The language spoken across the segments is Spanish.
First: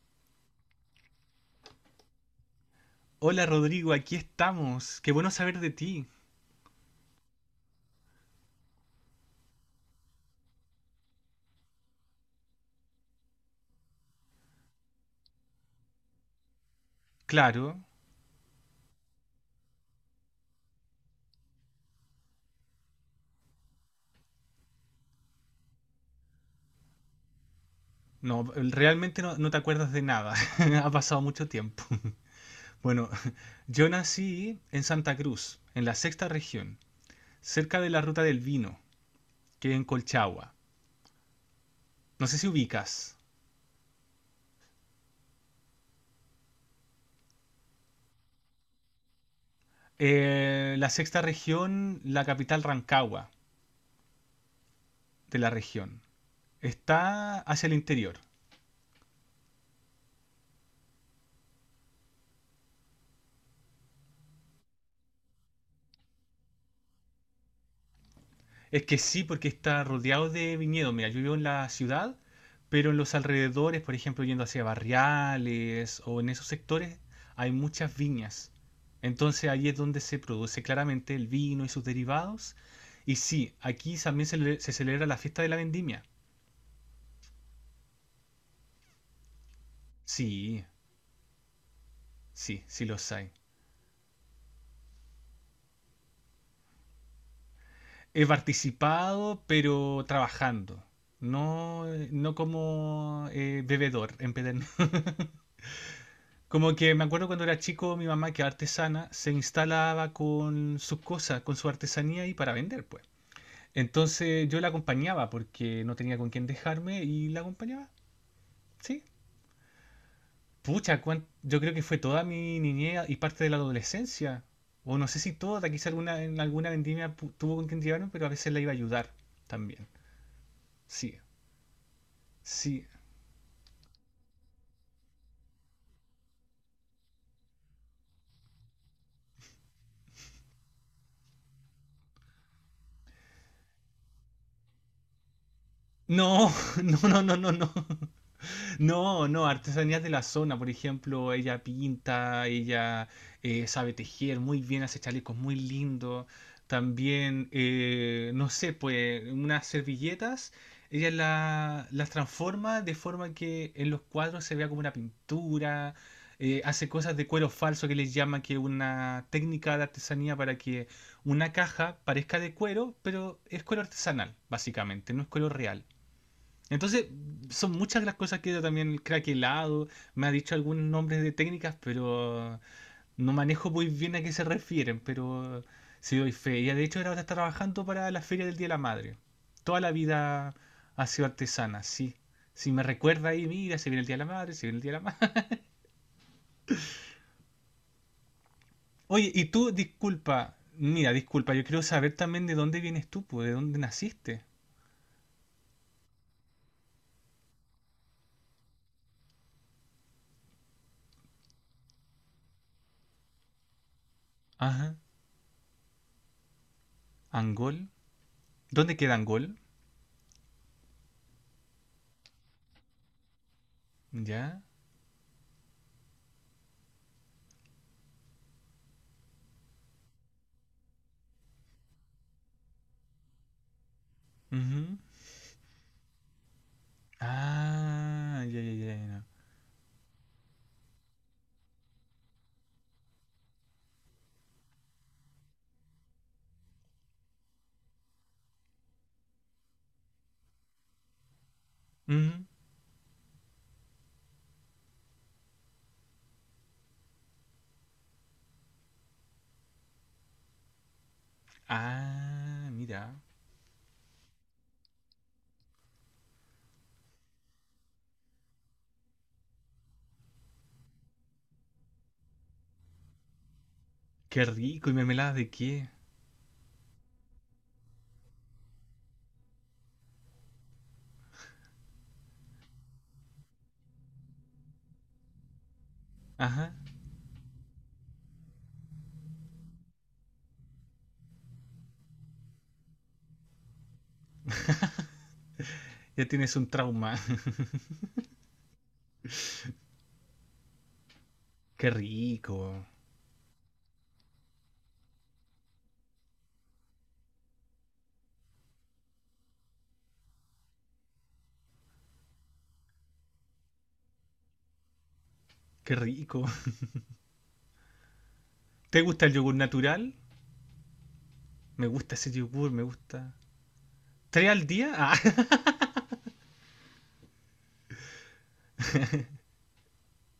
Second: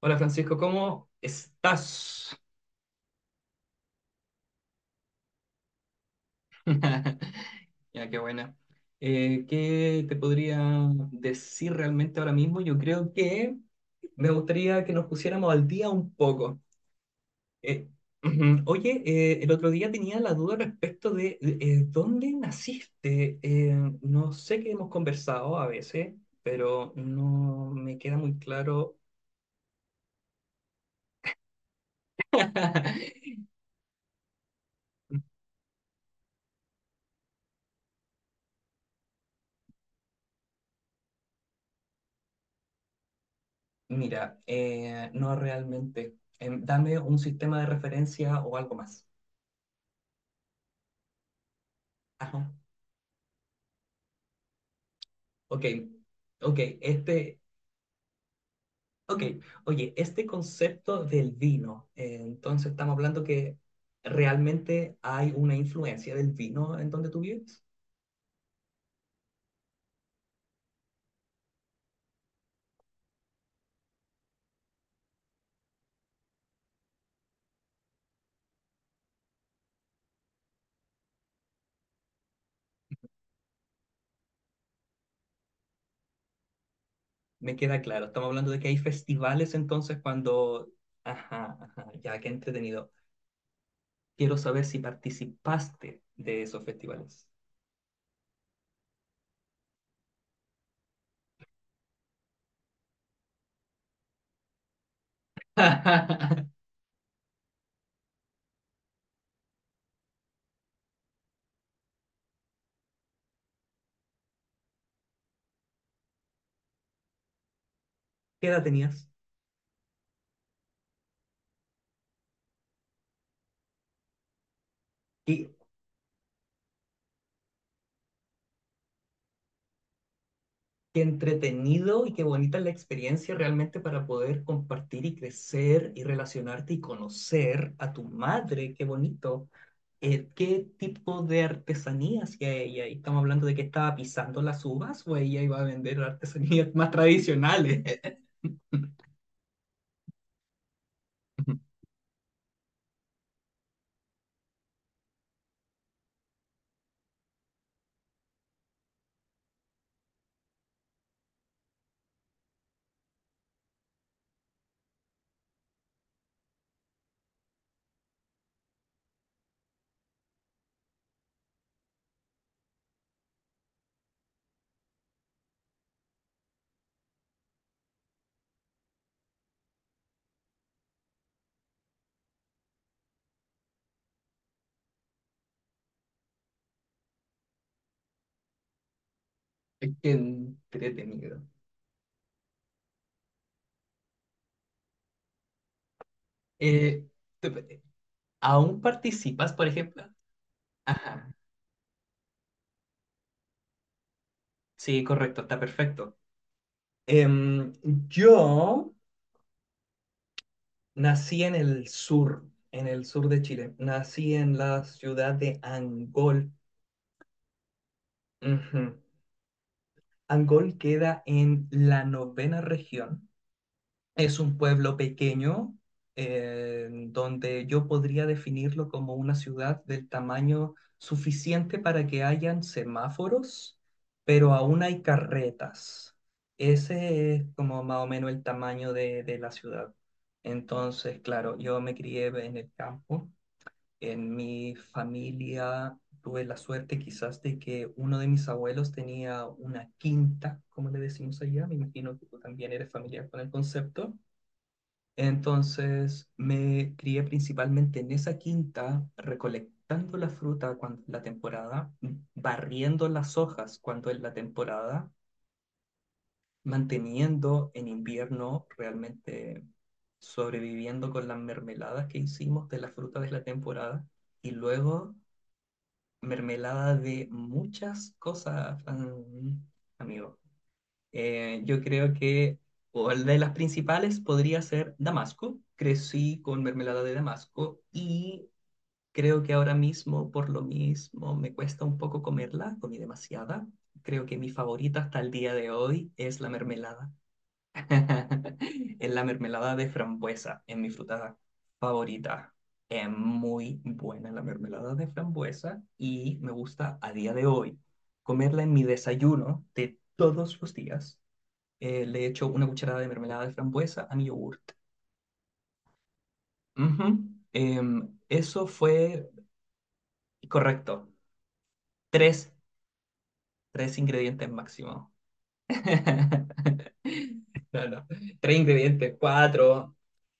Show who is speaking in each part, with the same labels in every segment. Speaker 1: Hola Francisco, ¿cómo estás?
Speaker 2: Hola Rodrigo, aquí estamos. Qué bueno saber de ti.
Speaker 1: Ya, qué buena. ¿Qué te podría decir realmente ahora mismo? Yo creo que me gustaría que nos pusiéramos al día un poco.
Speaker 2: Claro,
Speaker 1: Eh, Ujú. Oye, el otro día tenía la duda respecto de dónde naciste. No sé que hemos conversado a veces, pero no me queda muy
Speaker 2: no,
Speaker 1: claro.
Speaker 2: realmente no te acuerdas de nada. Ha pasado mucho tiempo. Bueno, yo nací en Santa Cruz, en la sexta región, cerca de la Ruta del Vino, que es en Colchagua. No sé si ubicas.
Speaker 1: Mira, no realmente. Dame un sistema de referencia o algo más.
Speaker 2: La sexta región, la
Speaker 1: Ajá.
Speaker 2: capital Rancagua de la
Speaker 1: Ok,
Speaker 2: región.
Speaker 1: ok,
Speaker 2: Está hacia el interior.
Speaker 1: ok, oye, este concepto del vino, entonces estamos hablando que realmente hay una influencia del vino en donde tú vives.
Speaker 2: Es que sí, porque está rodeado de viñedos. Mira, yo vivo en la ciudad, pero en los alrededores, por ejemplo, yendo hacia barriales o en esos sectores, hay muchas viñas. Entonces ahí es donde se produce claramente el vino y sus derivados. Y sí, aquí también se celebra la fiesta de la vendimia.
Speaker 1: Me queda claro, estamos hablando de que hay festivales entonces
Speaker 2: Sí,
Speaker 1: cuando. Ajá, ajá, ya, qué
Speaker 2: sí, sí
Speaker 1: entretenido.
Speaker 2: los hay.
Speaker 1: Quiero saber si participaste de esos festivales.
Speaker 2: He participado, pero trabajando. No, no como bebedor en empedernido.
Speaker 1: ¿Qué
Speaker 2: Como que me acuerdo cuando era chico, mi mamá, que es artesana, se instalaba con sus cosas, con su artesanía y para vender, pues. Entonces yo la acompañaba porque no tenía con quién dejarme y la acompañaba,
Speaker 1: edad
Speaker 2: sí.
Speaker 1: tenías?
Speaker 2: Pucha, yo creo que fue toda mi niñez y parte de la adolescencia. O no sé si toda, quizá alguna, en alguna vendimia tuvo con quien llevarme, pero a veces la iba a ayudar también.
Speaker 1: Qué
Speaker 2: Sí,
Speaker 1: entretenido y qué bonita es la
Speaker 2: sí.
Speaker 1: experiencia realmente para poder compartir y crecer y relacionarte y conocer a tu madre, qué bonito. ¿Qué tipo de artesanía hacía ella? Y estamos hablando de que estaba pisando las uvas o ella iba a vender
Speaker 2: No,
Speaker 1: artesanías más
Speaker 2: no, no, no, no, no.
Speaker 1: tradicionales.
Speaker 2: No, no, artesanías de la zona, por ejemplo, ella pinta, ella sabe tejer muy bien, hace chalecos muy lindos. También, no sé, pues unas servilletas, ella las transforma de forma que en los cuadros se vea como una pintura. Hace cosas de cuero falso que les llama que es una técnica de artesanía para que una caja parezca de cuero, pero es cuero artesanal, básicamente, no es cuero real. Entonces, son muchas las cosas que yo también el craquelado, me ha dicho algunos nombres de técnicas, pero no manejo muy bien a qué se refieren, pero sí doy fe. Ella de hecho ahora está trabajando para la Feria del Día de la Madre. Toda
Speaker 1: Qué
Speaker 2: la vida ha sido
Speaker 1: entretenido.
Speaker 2: artesana, sí. Si me recuerda ahí, mira, se viene el Día de la Madre, se viene el Día de la Madre.
Speaker 1: Eh, te- ¿Aún
Speaker 2: Oye, y
Speaker 1: participas, por
Speaker 2: tú,
Speaker 1: ejemplo?
Speaker 2: disculpa, mira,
Speaker 1: Ajá,
Speaker 2: disculpa, yo quiero saber también de dónde vienes tú, pues, de dónde naciste.
Speaker 1: sí, correcto, está perfecto. Em, yo Nací en el sur de Chile. Nací en la
Speaker 2: Ajá,
Speaker 1: ciudad de Angol.
Speaker 2: Angol.
Speaker 1: Ujú.
Speaker 2: ¿Dónde queda Angol?
Speaker 1: Angol queda en la novena región. Es un
Speaker 2: Ya.
Speaker 1: pueblo pequeño donde yo podría definirlo como una ciudad del tamaño suficiente para que hayan semáforos, pero aún
Speaker 2: Ujú.
Speaker 1: hay carretas. Ese es como más o menos el
Speaker 2: Ah, ya, ya,
Speaker 1: tamaño
Speaker 2: ya,
Speaker 1: de,
Speaker 2: ya.
Speaker 1: de la ciudad. Entonces, claro, yo me crié en el campo. En mi familia tuve la suerte quizás de que uno de mis abuelos tenía una quinta, como le decimos allá, me imagino que tú
Speaker 2: Mm.
Speaker 1: también eres familiar con el concepto. Entonces me crié principalmente en esa quinta, recolectando la fruta cuando es la temporada,
Speaker 2: Ah,
Speaker 1: barriendo
Speaker 2: mira.
Speaker 1: las hojas cuando es la temporada, manteniendo en invierno realmente sobreviviendo con las mermeladas que hicimos de la fruta de la temporada
Speaker 2: Qué
Speaker 1: y
Speaker 2: rico. ¿Y
Speaker 1: luego
Speaker 2: mermelada de qué?
Speaker 1: mermelada de muchas cosas, amigo. Yo creo que una de las principales podría ser Damasco. Crecí con
Speaker 2: Ajá.
Speaker 1: mermelada de Damasco y creo que ahora mismo, por lo mismo, me cuesta un poco comerla, comí demasiada. Creo que mi favorita hasta el día de hoy
Speaker 2: Ya
Speaker 1: es la
Speaker 2: tienes un
Speaker 1: mermelada.
Speaker 2: trauma.
Speaker 1: Es la mermelada de frambuesa, es mi fruta
Speaker 2: Qué
Speaker 1: favorita.
Speaker 2: rico.
Speaker 1: Es muy buena la mermelada de frambuesa y me gusta a día de hoy comerla en mi desayuno de todos los días. Le echo una cucharada de mermelada de frambuesa a mi yogurt.
Speaker 2: Qué rico.
Speaker 1: Ujú. Eso
Speaker 2: ¿Te gusta
Speaker 1: fue
Speaker 2: el yogur natural?
Speaker 1: correcto.
Speaker 2: Me gusta ese
Speaker 1: Tres,
Speaker 2: yogur, me gusta.
Speaker 1: tres
Speaker 2: ¿Tres
Speaker 1: ingredientes
Speaker 2: al día?
Speaker 1: máximo.
Speaker 2: Ah,
Speaker 1: No, no. Tres ingredientes, cuatro.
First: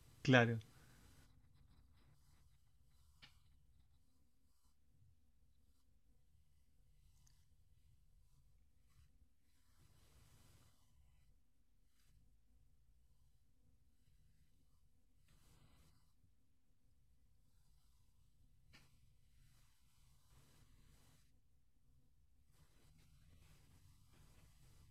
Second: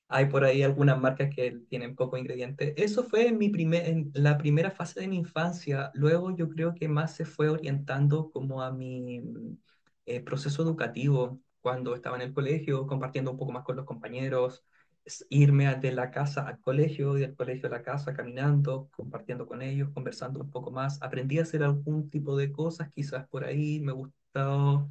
Speaker 1: Hay por
Speaker 2: claro.
Speaker 1: ahí algunas marcas que tienen poco ingrediente. Eso fue en en la primera fase de mi infancia. Luego yo creo que más se fue orientando como a mi proceso educativo cuando estaba en el colegio, compartiendo un poco más con los compañeros, de la casa al colegio y del colegio a la casa caminando, compartiendo con ellos, conversando un poco más. Aprendí a hacer algún tipo de cosas, quizás por ahí me gustó.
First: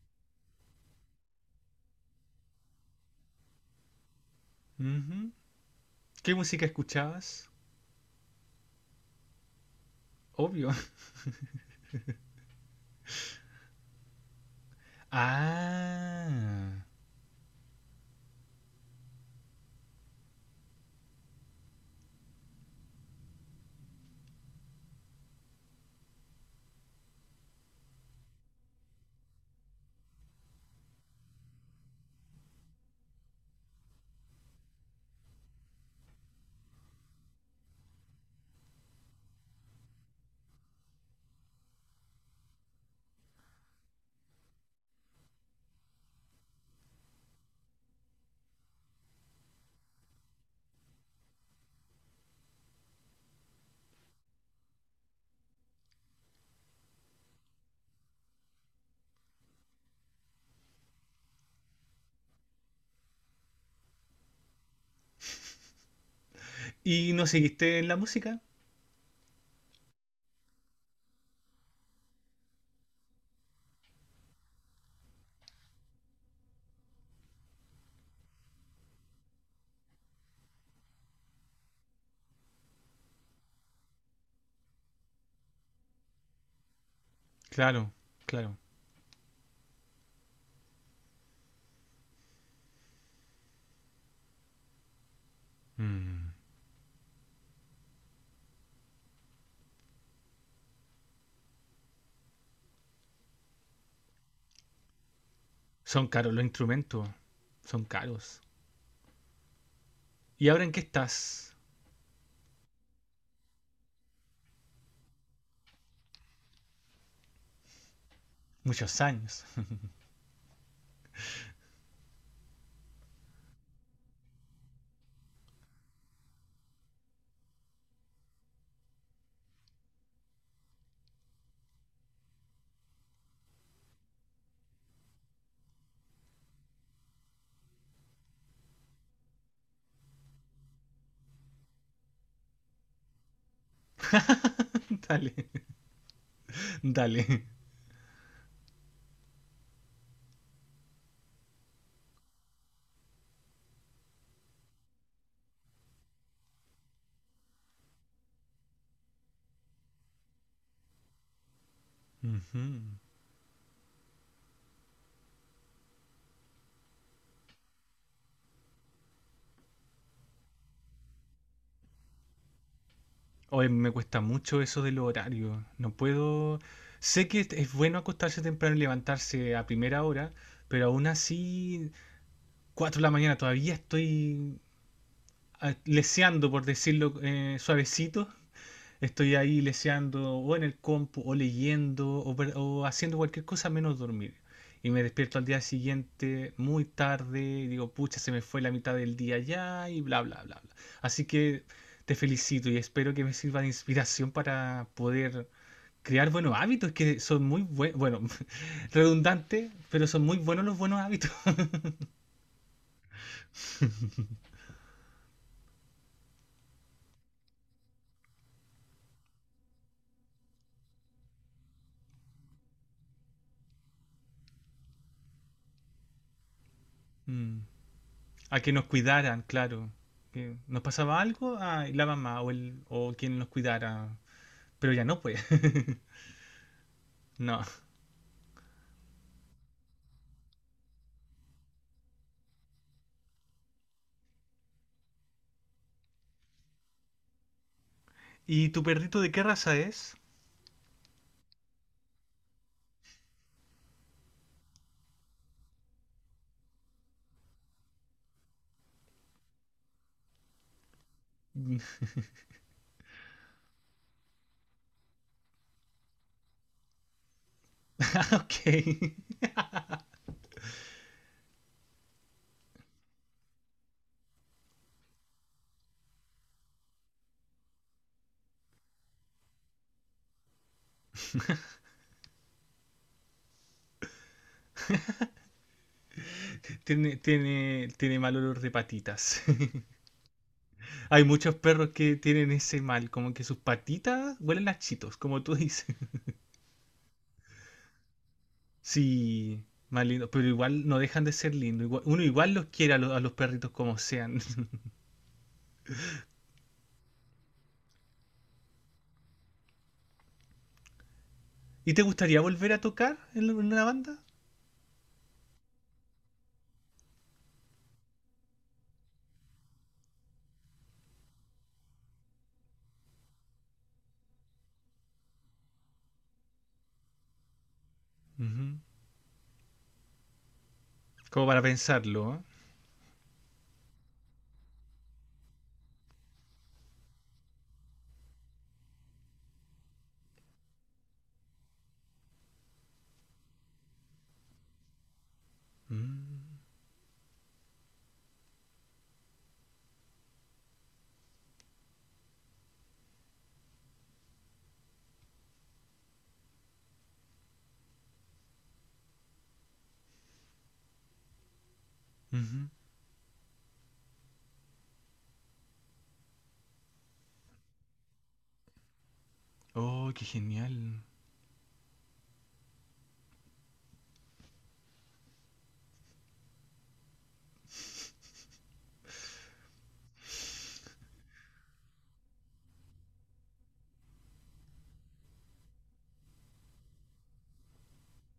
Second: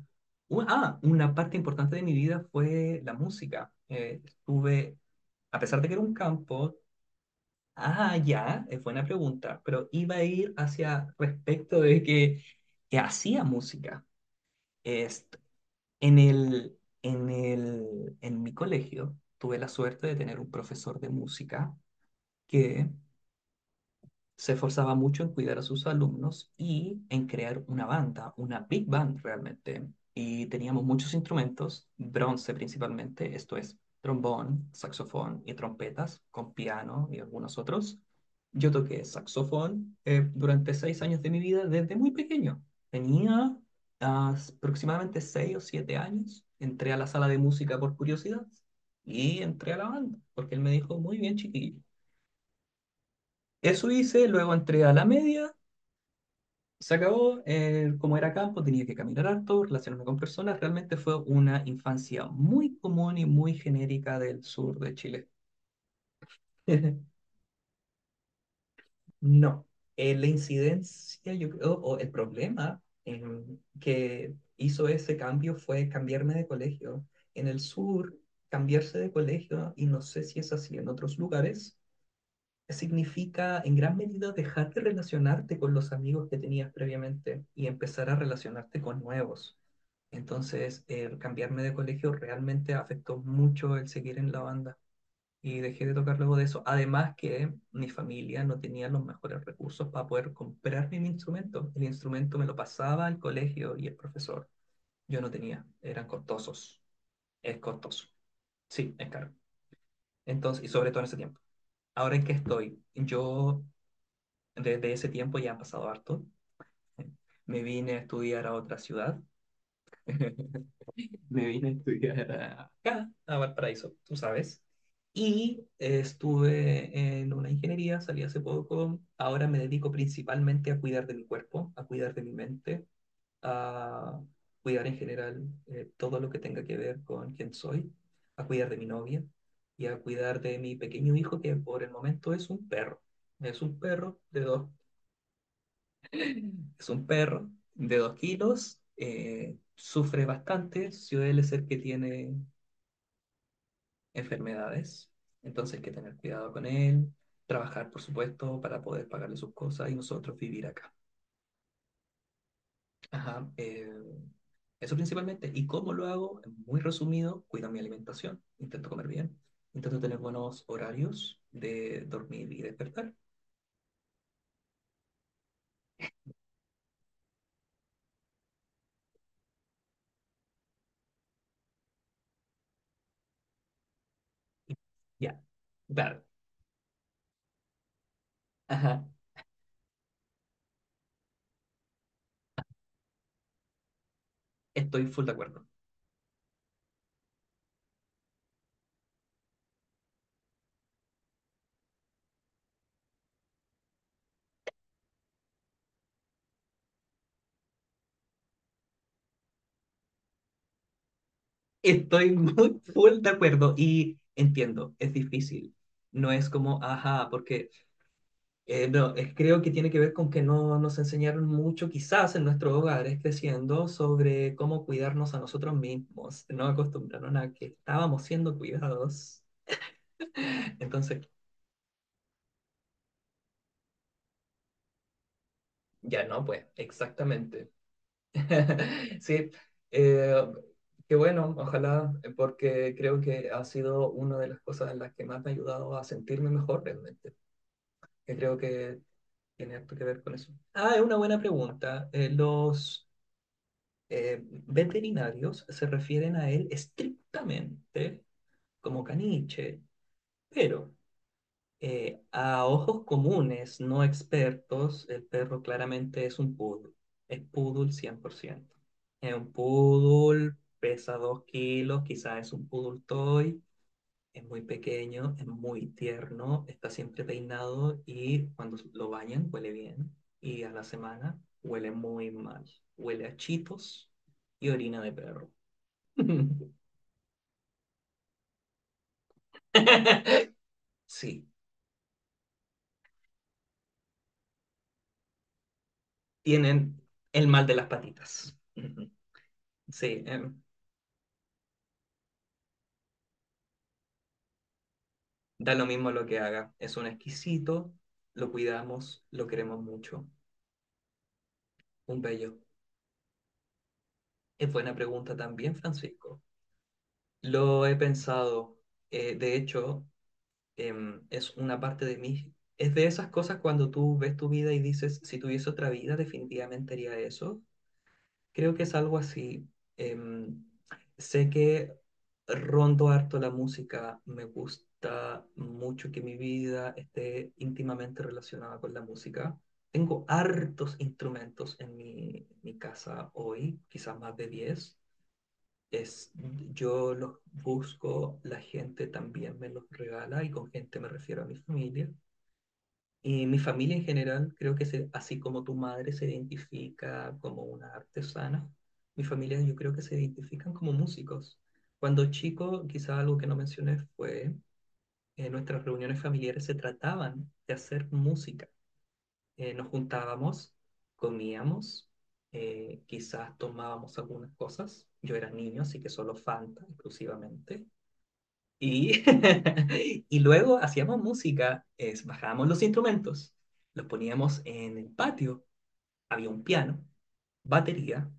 Speaker 1: Una parte importante de mi vida fue la música. Estuve
Speaker 2: Ujú.
Speaker 1: a pesar de que era un
Speaker 2: ¿Qué música
Speaker 1: campo,
Speaker 2: escuchabas?
Speaker 1: ah, ya, es buena pregunta, pero iba a ir
Speaker 2: Obvio.
Speaker 1: hacia respecto de que, hacía música. Est- en
Speaker 2: Ah.
Speaker 1: el, en mi colegio tuve la suerte de tener un profesor de música que se esforzaba mucho en cuidar a sus alumnos y en crear una banda, una big band realmente. Y teníamos muchos instrumentos, bronce principalmente, esto es trombón, saxofón y trompetas, con piano y algunos otros. Yo toqué saxofón durante 6 años de mi vida desde muy pequeño. Tenía aproximadamente 6 o 7 años. Entré a la sala de música por curiosidad y entré a la banda, porque él me dijo, muy bien, chiquillo. Eso hice, luego entré a la media, se acabó, como era campo, tenía que caminar harto, relacionarme con personas. Realmente fue una infancia muy común y muy genérica del sur de Chile.
Speaker 2: ¿Y no seguiste en la música?
Speaker 1: No, la incidencia, yo creo, o el problema que hizo ese cambio fue cambiarme de colegio. En el sur, cambiarse de colegio, y no sé si es así en otros lugares, significa en gran medida dejar de relacionarte con los amigos que tenías previamente y
Speaker 2: Claro,
Speaker 1: empezar a
Speaker 2: claro.
Speaker 1: relacionarte con nuevos. Entonces, el cambiarme de colegio realmente afectó mucho el seguir en la banda y dejé de tocar
Speaker 2: Mm.
Speaker 1: luego de eso. Además que mi familia no tenía los mejores recursos para poder comprarme mi instrumento. El instrumento me lo pasaba al colegio y el profesor. Yo no tenía,
Speaker 2: Son
Speaker 1: eran
Speaker 2: caros los
Speaker 1: costosos.
Speaker 2: instrumentos.
Speaker 1: Es
Speaker 2: Son
Speaker 1: costoso.
Speaker 2: caros.
Speaker 1: Sí, es caro.
Speaker 2: ¿Y
Speaker 1: Entonces,
Speaker 2: ahora
Speaker 1: y
Speaker 2: en qué
Speaker 1: sobre todo en ese tiempo.
Speaker 2: estás?
Speaker 1: Ahora en que estoy, yo Desde ese tiempo ya han pasado harto. Me vine a estudiar a otra
Speaker 2: Muchos
Speaker 1: ciudad.
Speaker 2: años.
Speaker 1: Me vine a estudiar acá, a Valparaíso, tú sabes. Y estuve en una ingeniería, salí hace poco. Ahora me dedico principalmente a cuidar de mi cuerpo, a cuidar de mi mente, a cuidar en general todo lo que tenga que ver con quién soy, a cuidar de mi novia y a cuidar de mi pequeño hijo que por el momento es un perro. Es un perro de dos
Speaker 2: Dale,
Speaker 1: Es un
Speaker 2: dale.
Speaker 1: perro de 2 kilos, sufre bastante, suele ser que tiene enfermedades, entonces hay que tener cuidado con él, trabajar, por supuesto, para poder pagarle sus cosas y nosotros vivir acá.
Speaker 2: Ujú.
Speaker 1: Ajá, eso principalmente. ¿Y cómo lo hago? Muy resumido, cuido mi alimentación, intento comer bien, intento tener buenos horarios de dormir y despertar.
Speaker 2: Hoy me cuesta mucho eso del horario. No puedo... Sé que bueno acostarse temprano y levantarse a primera hora, pero aún así, 4 de la mañana todavía estoy
Speaker 1: Y ya, claro.
Speaker 2: leseando, por decirlo suavecito.
Speaker 1: Ajá,
Speaker 2: Estoy ahí leseando o en el compu o leyendo o haciendo cualquier cosa menos dormir. Y me
Speaker 1: estoy full de
Speaker 2: despierto al día
Speaker 1: acuerdo.
Speaker 2: siguiente muy tarde y digo, pucha, se me fue la mitad del día ya y bla, bla, bla, bla. Así que te felicito y espero que me sirva de inspiración para poder crear buenos hábitos que son muy buenos, bueno, redundante, pero son muy buenos los buenos hábitos.
Speaker 1: Estoy muy full de acuerdo y entiendo, es difícil. No es como, ajá, porque no, creo que tiene que ver con que no nos enseñaron mucho, quizás en nuestros hogares creciendo, sobre cómo cuidarnos a nosotros mismos. No acostumbraron a
Speaker 2: Mm.
Speaker 1: que estábamos siendo
Speaker 2: A que nos
Speaker 1: cuidados.
Speaker 2: cuidaran, claro. Que nos pasaba
Speaker 1: Entonces,
Speaker 2: algo, ah, y la mamá o quien nos cuidara. Pero ya no, pues.
Speaker 1: ya no, pues,
Speaker 2: No.
Speaker 1: exactamente. Sí, eh, qué bueno, ojalá, porque creo que ha sido una de las cosas en las que más me ha ayudado a sentirme mejor realmente, que creo
Speaker 2: ¿Y tu
Speaker 1: que
Speaker 2: perrito de qué raza
Speaker 1: tiene harto que
Speaker 2: es?
Speaker 1: ver con eso. Ah, es una buena pregunta. Los eh, veterinarios se refieren a él estrictamente como caniche, pero a ojos comunes, no expertos, el perro claramente es un poodle. Es poodle cien por
Speaker 2: Ok,
Speaker 1: ciento Es un poodle, pesa 2 kilos, quizás es un poodle toy. Es muy pequeño, es muy tierno, está siempre peinado y cuando lo bañan huele bien. Y a la semana huele muy mal. Huele a chitos y orina de perro.
Speaker 2: tiene mal olor de patitas. Hay
Speaker 1: Sí,
Speaker 2: muchos perros que tienen ese mal, como que sus patitas huelen a chitos, como tú dices.
Speaker 1: tienen el mal de las patitas.
Speaker 2: Sí, más
Speaker 1: Sí,
Speaker 2: lindo, pero igual no dejan de ser lindos. Uno igual los quiere a los perritos como sean.
Speaker 1: da lo mismo lo que haga. Es un exquisito, lo cuidamos, lo queremos mucho.
Speaker 2: ¿Y te
Speaker 1: Un
Speaker 2: gustaría
Speaker 1: bello.
Speaker 2: volver a tocar en en una banda?
Speaker 1: Es buena pregunta también, Francisco. Lo he pensado, de hecho, es una parte de mí. Es de esas cosas cuando tú ves tu vida y dices, si tuviese otra vida, definitivamente haría eso. Creo
Speaker 2: Ujú.
Speaker 1: que es algo así. Em,
Speaker 2: Como
Speaker 1: Sé
Speaker 2: para
Speaker 1: que
Speaker 2: pensarlo, ¿eh?
Speaker 1: rondo harto la música, me gusta mucho que mi vida esté íntimamente relacionada con la música. Tengo hartos instrumentos en mi casa hoy, quizás más de 10 es,
Speaker 2: Mm.
Speaker 1: yo los busco, la gente también me los regala y con gente me refiero a mi familia. Y mi familia en general, creo que se, así como tu madre se identifica como una artesana, mi familia yo creo que se identifican como músicos. Cuando
Speaker 2: Ujú.
Speaker 1: chico, quizá algo que no mencioné fue, en nuestras reuniones familiares se trataban de hacer música nos
Speaker 2: Oh, qué
Speaker 1: juntábamos,
Speaker 2: genial.
Speaker 1: comíamos, quizás tomábamos algunas cosas. Yo era niño, así que solo Fanta exclusivamente. Y, y luego hacíamos música, bajábamos los instrumentos, los poníamos en el patio, había un piano, batería,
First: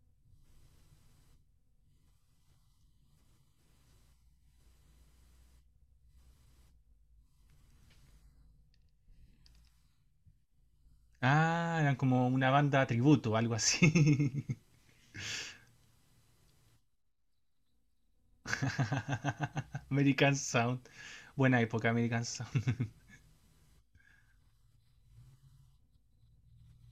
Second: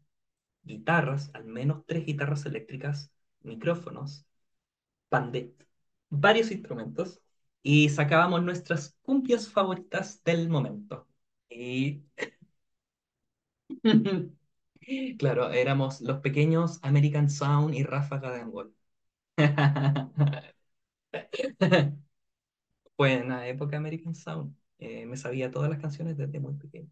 Speaker 1: guitarras, al menos tres guitarras eléctricas, micrófonos, pandet, varios instrumentos, y sacábamos nuestras cumbias favoritas del momento.
Speaker 2: Ah, eran
Speaker 1: Y
Speaker 2: como una banda tributo, algo así.
Speaker 1: claro, éramos los pequeños American Sound y Ráfaga de Angol.
Speaker 2: American Sound. Buena época, American Sound.
Speaker 1: Fue en la época American Sound. Me sabía todas las canciones desde muy pequeño.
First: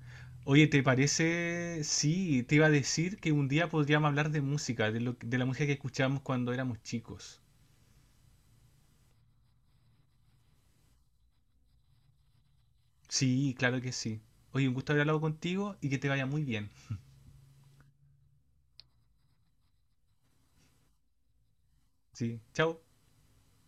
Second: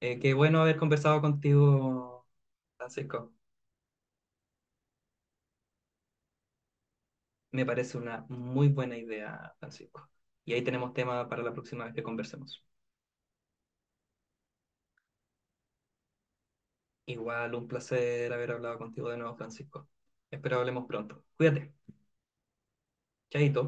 Speaker 1: Qué bueno
Speaker 2: Oye,
Speaker 1: haber
Speaker 2: ¿te
Speaker 1: conversado
Speaker 2: parece?
Speaker 1: contigo,
Speaker 2: Sí, te iba a decir
Speaker 1: Francisco.
Speaker 2: que un día podríamos hablar de música, de la música que escuchábamos cuando éramos chicos.
Speaker 1: Me parece una muy buena idea, Francisco. Y ahí tenemos tema para la próxima vez que conversemos.
Speaker 2: Sí, claro que sí. Oye, un gusto haber hablado contigo y que te vaya muy bien.
Speaker 1: Igual un placer haber hablado contigo de nuevo, Francisco. Espero hablemos pronto. Cuídate.
Speaker 2: Sí, chao.
Speaker 1: Chaito.